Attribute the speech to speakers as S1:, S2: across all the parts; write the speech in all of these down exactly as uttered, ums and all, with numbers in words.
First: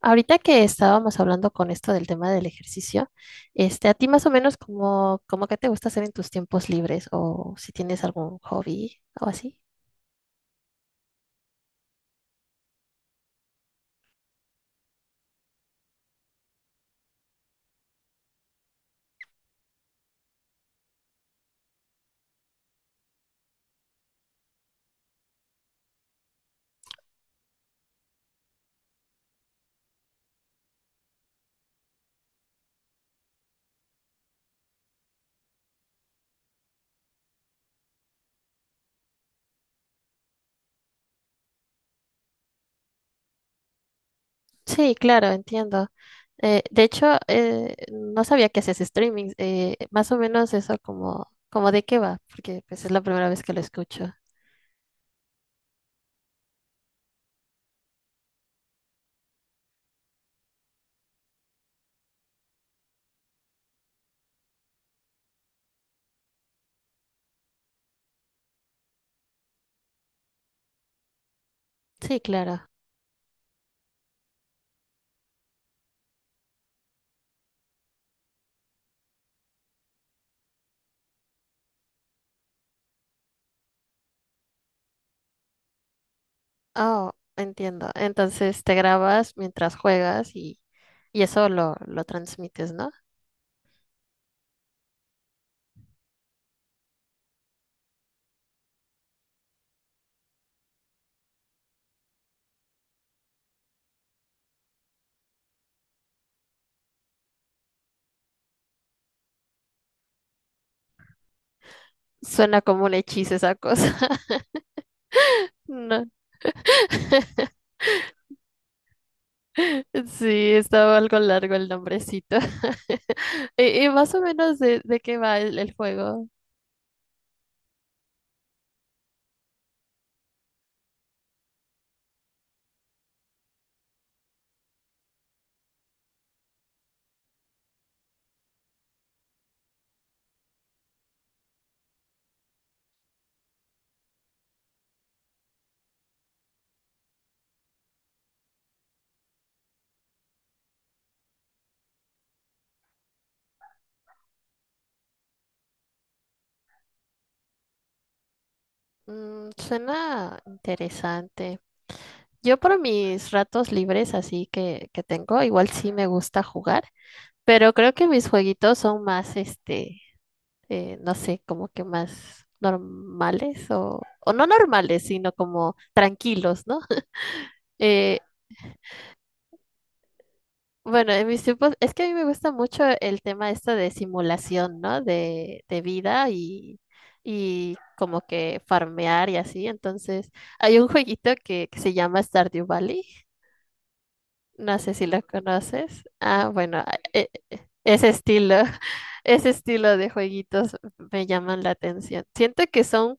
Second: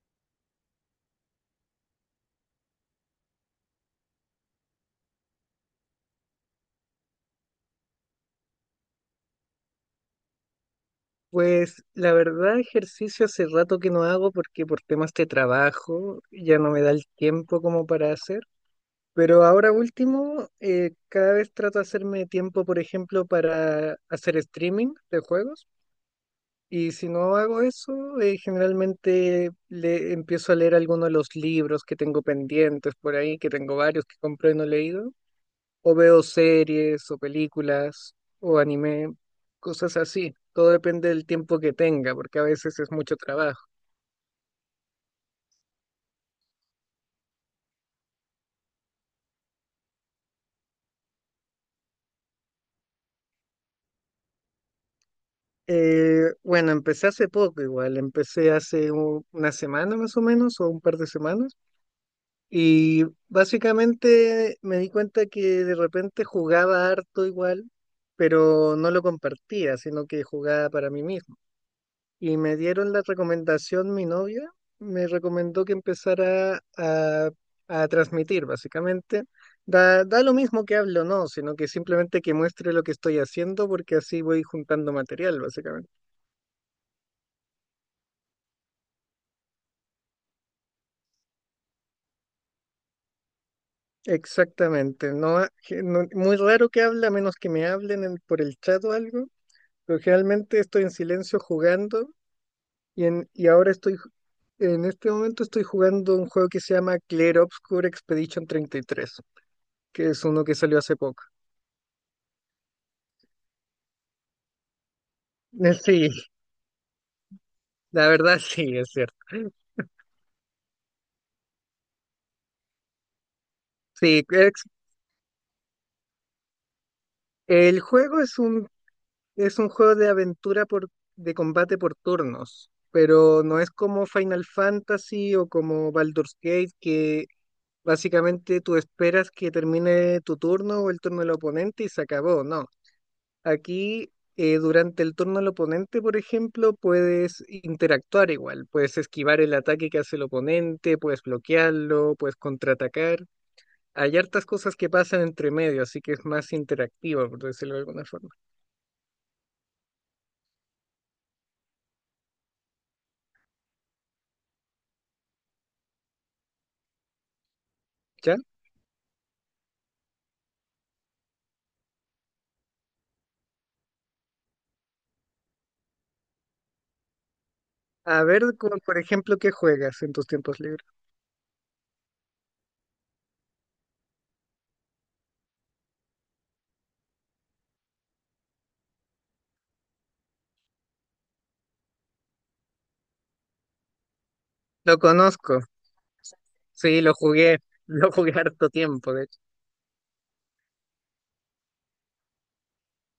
S1: Ahorita que estábamos hablando con esto del tema del ejercicio, este, a ti más o menos como, como qué te gusta hacer en tus tiempos libres o si tienes algún hobby o así.
S2: Pues la verdad, ejercicio hace rato que no hago porque por temas de trabajo ya no me da el tiempo como para hacer. Pero ahora último, eh, cada vez trato de hacerme tiempo, por ejemplo, para hacer streaming de juegos. Y si no hago eso, eh, generalmente le empiezo a leer algunos de los libros que tengo pendientes por ahí, que tengo varios que compré y no he leído o veo series o películas o anime, cosas así. Todo depende del tiempo que tenga, porque a veces es mucho trabajo.
S1: Sí, claro, entiendo. Eh, de hecho, eh, no sabía que haces streaming. Eh, más o menos eso como, como de qué va, porque pues es la primera vez que lo escucho.
S2: Eh, bueno, empecé hace poco igual, empecé hace u- una semana más o menos, o un par de semanas, y básicamente me di cuenta que de repente jugaba harto igual, pero no lo compartía, sino que jugaba para mí mismo.
S1: Sí,
S2: Y me
S1: claro.
S2: dieron la recomendación, mi novia me recomendó que empezara a, a transmitir, básicamente. Da, da lo mismo que hable o no, sino que simplemente que muestre lo que estoy haciendo, porque así voy juntando material, básicamente.
S1: Oh, entiendo. Entonces te grabas mientras juegas y, y eso lo, lo transmites, ¿no?
S2: Exactamente. No, ha- que no- muy raro que hable, a menos que me hablen en- por el chat o algo. Pero generalmente estoy en silencio jugando y, en, y ahora estoy, ju- en este momento estoy jugando un juego que se llama Clear Obscure Expedition treinta y tres, que es uno que salió hace poco.
S1: Suena como un hechizo esa cosa.
S2: Eh,
S1: No.
S2: Sí, la verdad sí, es cierto.
S1: Sí, estaba algo largo el nombrecito. ¿Y, y más o
S2: Sí,
S1: menos
S2: es-
S1: de, de qué va el, el juego?
S2: el juego es un, es un juego de aventura por, de combate por turnos, pero no es como Final Fantasy o como Baldur's Gate, que básicamente tú esperas que termine tu turno o el turno del oponente y se acabó, no. Aquí, eh, durante el turno del oponente, por ejemplo, puedes interactuar igual, puedes esquivar el ataque que hace el oponente, puedes bloquearlo, puedes contraatacar. Hay hartas cosas que pasan entre medio, así que es más interactiva, por decirlo de alguna forma.
S1: Mm, suena interesante. Yo por mis ratos libres así que, que tengo, igual sí me gusta jugar, pero creo que mis
S2: ¿Ya?
S1: jueguitos son más este eh, no sé, como que más normales o, o no normales, sino como tranquilos, ¿no? Eh,
S2: A ver, como, por ejemplo, ¿qué juegas en tus tiempos libres?
S1: bueno, en mis tiempos, es que a mí me gusta mucho el tema esto de simulación, ¿no? De, de vida y, y como que farmear y así. Entonces, hay un jueguito que, que se llama Stardew Valley. No sé
S2: Lo
S1: si lo
S2: conozco,
S1: conoces. Ah, bueno, a-
S2: sí, lo
S1: e-
S2: jugué,
S1: e- ese
S2: lo jugué
S1: estilo,
S2: harto tiempo, de hecho.
S1: ese estilo de jueguitos me llaman la atención. Siento que son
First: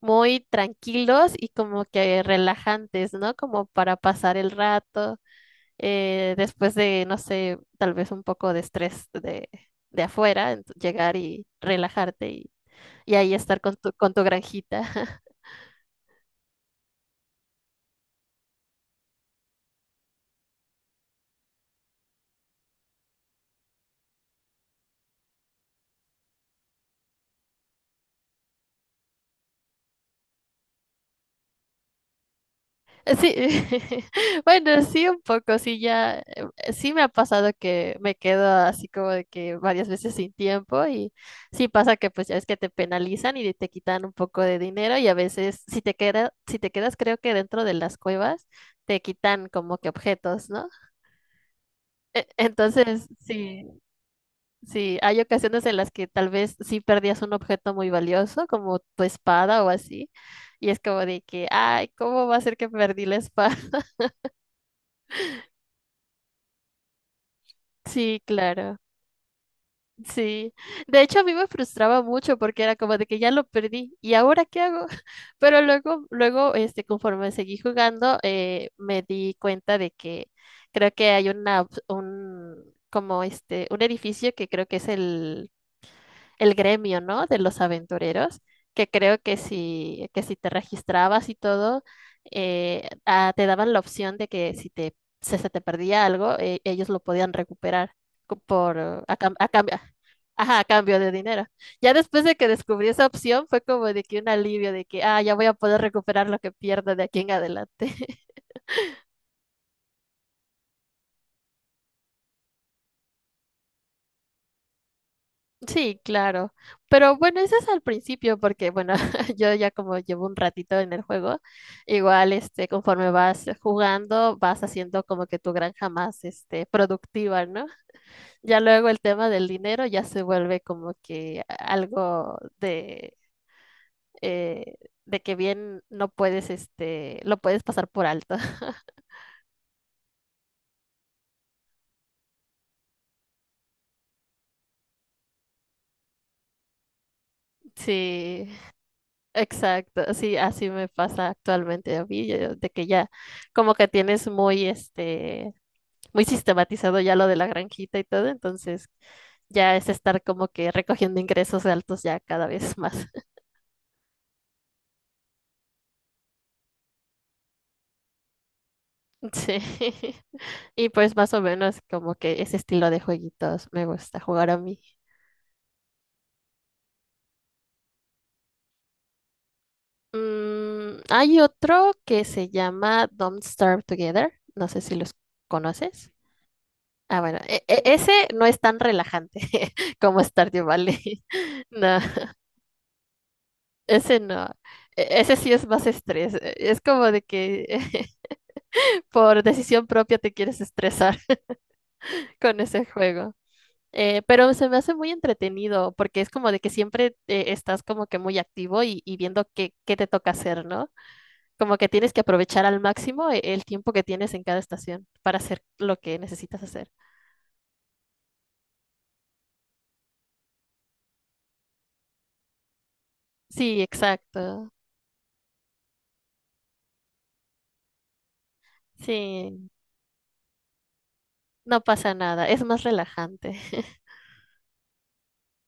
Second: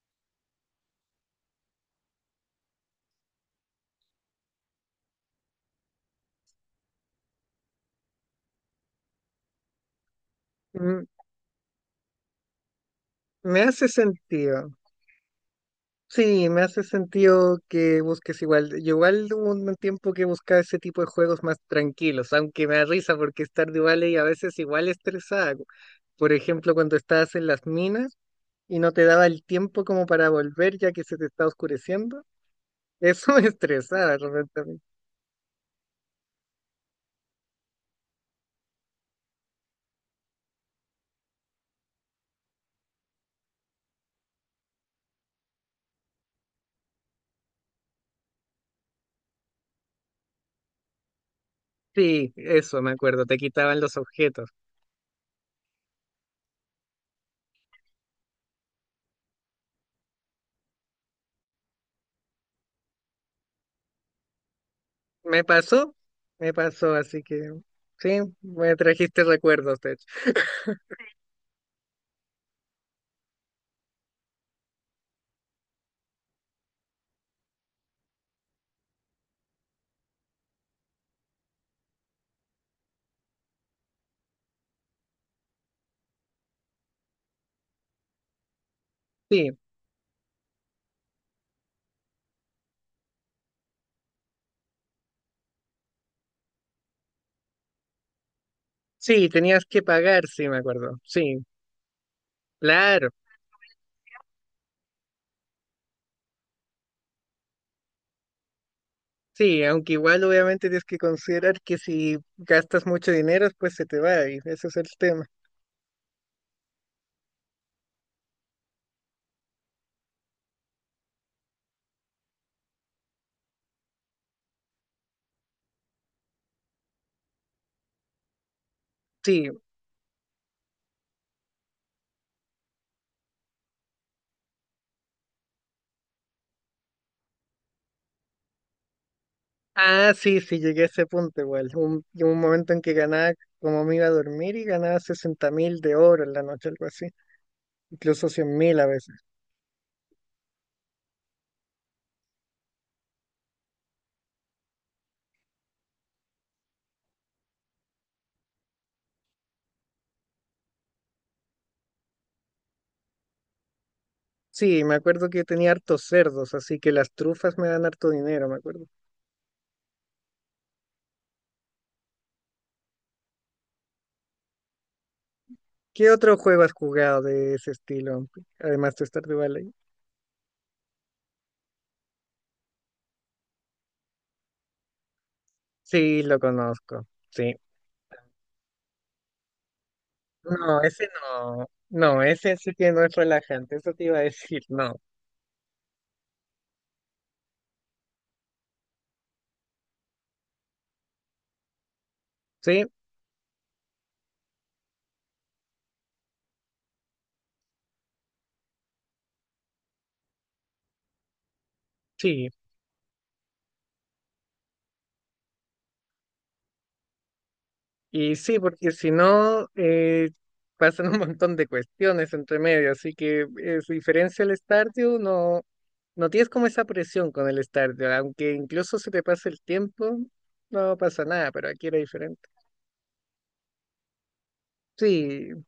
S1: muy tranquilos y como que relajantes, ¿no? Como para pasar el rato, eh, después de, no sé, tal vez un poco de estrés de, de afuera, ent-
S2: Mm.
S1: llegar y relajarte y, y ahí estar
S2: Me
S1: con
S2: hace
S1: tu, con tu
S2: sentido.
S1: granjita.
S2: Sí, me hace sentido que busques igual. Yo igual hubo un tiempo que buscaba ese tipo de juegos más tranquilos, aunque me da risa porque es tarde vale y a veces igual estresada. Por ejemplo, cuando estabas en las minas y no te daba el tiempo como para volver ya que se te estaba oscureciendo, eso
S1: Sí,
S2: me estresaba realmente a mí.
S1: bueno, sí, un poco, sí, ya, eh, sí me ha pasado que me quedo así como de que varias veces sin tiempo y sí pasa que pues ya es que te penalizan y te quitan un poco de dinero y a veces si te queda, si te quedas creo que dentro de las cuevas te quitan como que objetos, ¿no? E-
S2: Sí, eso me
S1: Entonces,
S2: acuerdo, te
S1: sí,
S2: quitaban los objetos.
S1: sí, hay ocasiones en las que tal vez sí perdías un objeto muy valioso como tu espada o así y es como de que, ay, ¿cómo va a ser que perdí la espada?
S2: Me pasó, me pasó, así que sí,
S1: Sí, claro.
S2: me trajiste recuerdos, de hecho.
S1: Sí, de hecho a mí me frustraba mucho porque era como de que ya lo perdí y ahora qué hago. Pero luego, luego, este, conforme seguí jugando, eh, me di cuenta de que creo que hay una, op- un, como este, un edificio que creo que es el el gremio, ¿no? De los aventureros, que creo que
S2: Sí,
S1: si, que si te registrabas y todo, eh, ah, te daban la opción de que si te, se, se te perdía algo, eh, ellos lo podían recuperar co- por, eh, a,
S2: sí,
S1: cam- a
S2: tenías
S1: cambio,
S2: que pagar, sí, me
S1: ajá, a cambio
S2: acuerdo.
S1: de
S2: Sí.
S1: dinero. Ya después de que descubrí esa
S2: Claro,
S1: opción, fue como de que un alivio de que, ah, ya voy a poder recuperar lo que pierdo de aquí en adelante.
S2: sí, aunque igual obviamente tienes que considerar que si gastas mucho dinero, pues se te va y ese es el tema.
S1: Sí, claro. Pero bueno, eso es al principio, porque bueno, yo ya como llevo un ratito en el juego, igual este, conforme vas jugando, vas haciendo como que tu granja más este, productiva, ¿no? Ya luego el tema del
S2: Sí,
S1: dinero ya se vuelve como que algo de, eh, de que bien no puedes, este, lo puedes pasar por alto.
S2: ah, sí, sí, llegué a ese punto igual. Un, llegó un momento en que ganaba, como me iba a dormir, y ganaba sesenta mil de oro en la noche, algo así, incluso
S1: Sí,
S2: cien mil a veces.
S1: exacto. Sí, así me pasa actualmente a mí, yo- de que ya como que tienes muy este muy sistematizado ya lo de la granjita y todo, entonces ya es estar como que recogiendo ingresos altos ya cada vez más.
S2: Sí, me acuerdo que tenía hartos cerdos, así que las trufas me dan harto dinero, me acuerdo.
S1: Sí. Y pues más o menos como que ese estilo de jueguitos me gusta jugar a mí.
S2: ¿Qué otro juego has jugado de ese estilo, además de Stardew Valley?
S1: Mm, hay otro que se llama Don't Starve Together. No sé si los conoces.
S2: Sí, lo conozco.
S1: Ah, bueno,
S2: Sí.
S1: e- e- ese no es tan relajante como Stardew
S2: No, ese
S1: Valley.
S2: no.
S1: No,
S2: No, ese sí que no es relajante, eso te iba
S1: ese
S2: a
S1: no.
S2: decir, no.
S1: E- Ese sí es más estrés. e, Es como de que por decisión propia te quieres estresar con ese
S2: Sí,
S1: juego. Eh, pero se me hace muy entretenido porque es como de que siempre eh, estás como que muy activo y, y viendo qué, qué te toca hacer, ¿no? Como que tienes que
S2: sí.
S1: aprovechar al máximo e- el tiempo que tienes en cada estación para hacer lo que necesitas hacer.
S2: Y sí, porque si no, eh, pasan un montón de cuestiones entre medio, así que
S1: Sí,
S2: es diferencia al
S1: exacto.
S2: Stardew, no, no tienes como esa presión con el Stardew, aunque incluso se te pase el
S1: Sí,
S2: tiempo, no pasa nada, pero
S1: no
S2: aquí era
S1: pasa nada.
S2: diferente.
S1: Es más relajante.
S2: Sí,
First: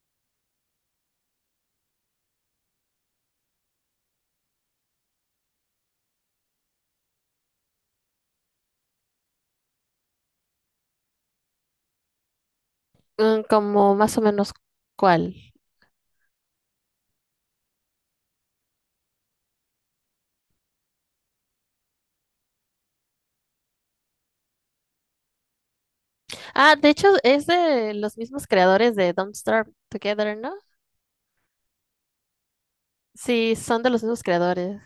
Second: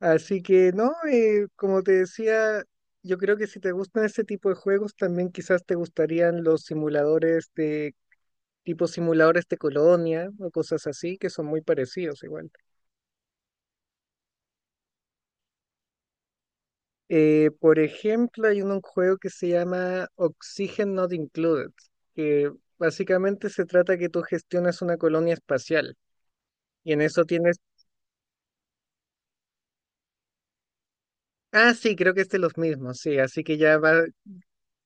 S2: así que no, eh, como te decía, yo creo que si te gustan ese tipo de juegos, también quizás te gustarían los simuladores de tipo simuladores de colonia o cosas así, que son muy parecidos igual.
S1: Mm, como más o menos cuál.
S2: Eh, por ejemplo, hay un juego que se llama Oxygen Not Included, que básicamente se trata que tú gestionas una colonia espacial
S1: Ah, de
S2: y en
S1: hecho
S2: eso
S1: es
S2: tienes...
S1: de los mismos creadores de Don't Starve Together, ¿no?
S2: Ah, sí, creo que es de los mismos, sí, así
S1: Sí,
S2: que ya
S1: son de los
S2: va...
S1: mismos creadores.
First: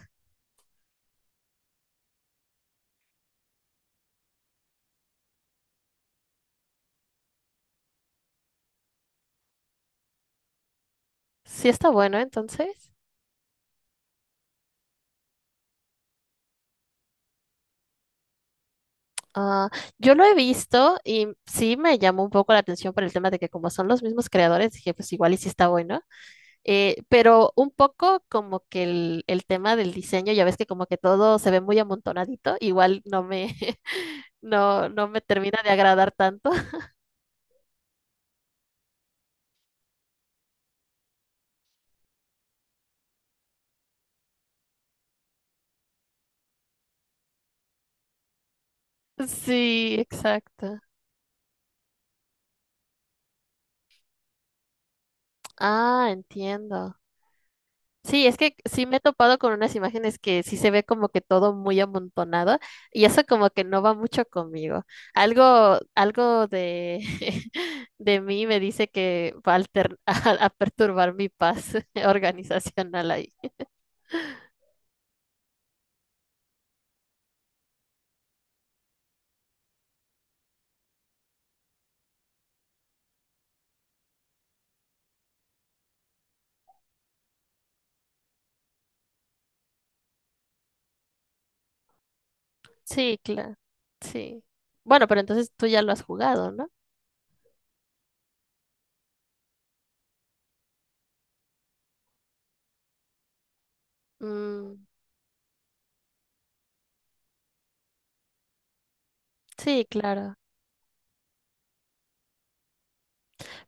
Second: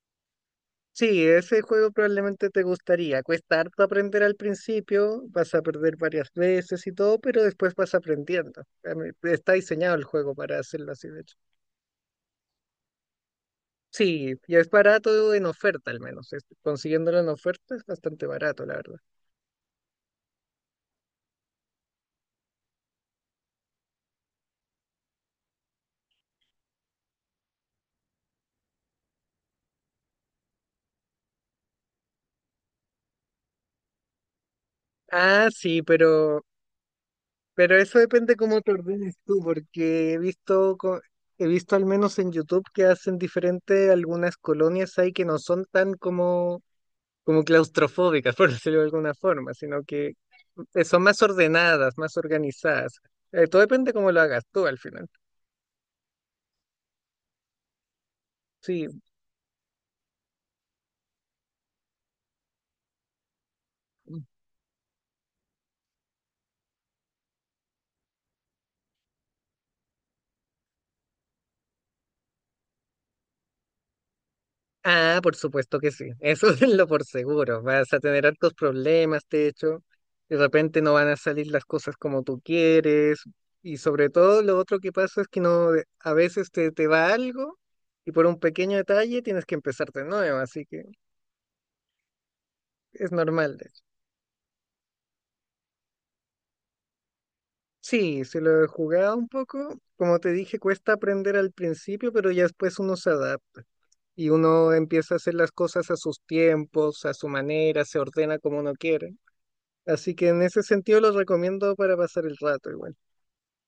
S2: Sí, ese juego probablemente te gustaría. Cuesta harto aprender al principio, vas a perder varias veces y todo, pero después vas aprendiendo. A mí- Está diseñado el juego para hacerlo así, de hecho.
S1: Sí está bueno, entonces.
S2: Sí, y es barato en oferta al menos. Es- consiguiéndolo en oferta es bastante barato, la verdad.
S1: Ah, yo lo he visto y sí me llamó un poco la atención por el tema de que como son los mismos creadores, dije, pues igual y sí está bueno. Eh, pero un poco como que el, el tema del diseño, ya ves que como que todo se ve muy amontonadito, igual no me, no, no me
S2: Ah,
S1: termina de
S2: sí,
S1: agradar
S2: pero,
S1: tanto.
S2: pero eso depende cómo te ordenes tú, porque he visto, co- he visto al menos en YouTube que hacen diferente algunas colonias ahí que no son tan como, como claustrofóbicas, por decirlo de alguna forma, sino
S1: Sí,
S2: que
S1: exacto.
S2: eh, son más ordenadas, más organizadas. Eh, todo depende cómo lo hagas tú al final.
S1: Ah, entiendo. Sí, es que sí
S2: Sí.
S1: me he topado con unas imágenes que sí se ve como que todo muy amontonado y eso como que no va mucho conmigo. Algo, algo de, de mí me dice que va a, alter- a- a perturbar mi paz organizacional ahí.
S2: Ah, por supuesto que sí, eso es lo por seguro. Vas a tener altos problemas, de hecho, de repente no van a salir las cosas como tú quieres y sobre todo lo otro que pasa es que no, de- a veces te, te va algo y por un pequeño detalle tienes que empezar de nuevo, así que es
S1: Sí, claro,
S2: normal, de hecho.
S1: sí. Bueno, pero entonces tú ya lo has jugado, ¿no?
S2: Sí, se lo he jugado un poco, como te dije, cuesta aprender al principio, pero ya después uno se adapta. Y uno
S1: Mm,
S2: empieza a hacer las cosas a sus tiempos, a su manera, se ordena como uno quiere.
S1: sí,
S2: Así que
S1: claro.
S2: en ese sentido los recomiendo para pasar el rato igual.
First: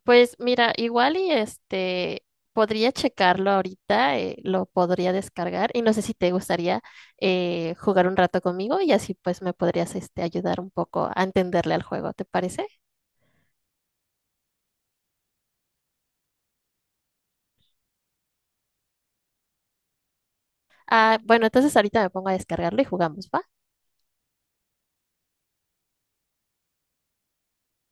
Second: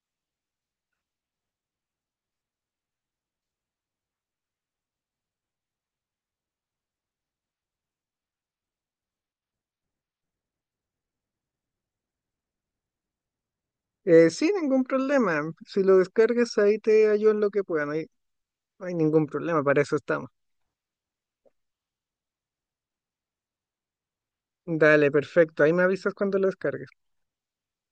S1: Pues mira, igual y este podría checarlo ahorita, eh, lo podría descargar y no sé si te gustaría eh, jugar un rato conmigo y así pues me podrías este ayudar un poco a entenderle al juego, ¿te parece?
S2: Eh, sin ningún problema. Si lo descargas ahí te ayudo en lo que pueda. No hay, no hay ningún problema. Para eso estamos.
S1: Ah, bueno, entonces ahorita me pongo a descargarlo y jugamos, ¿va?
S2: Dale, perfecto. Ahí me avisas cuando lo descargues.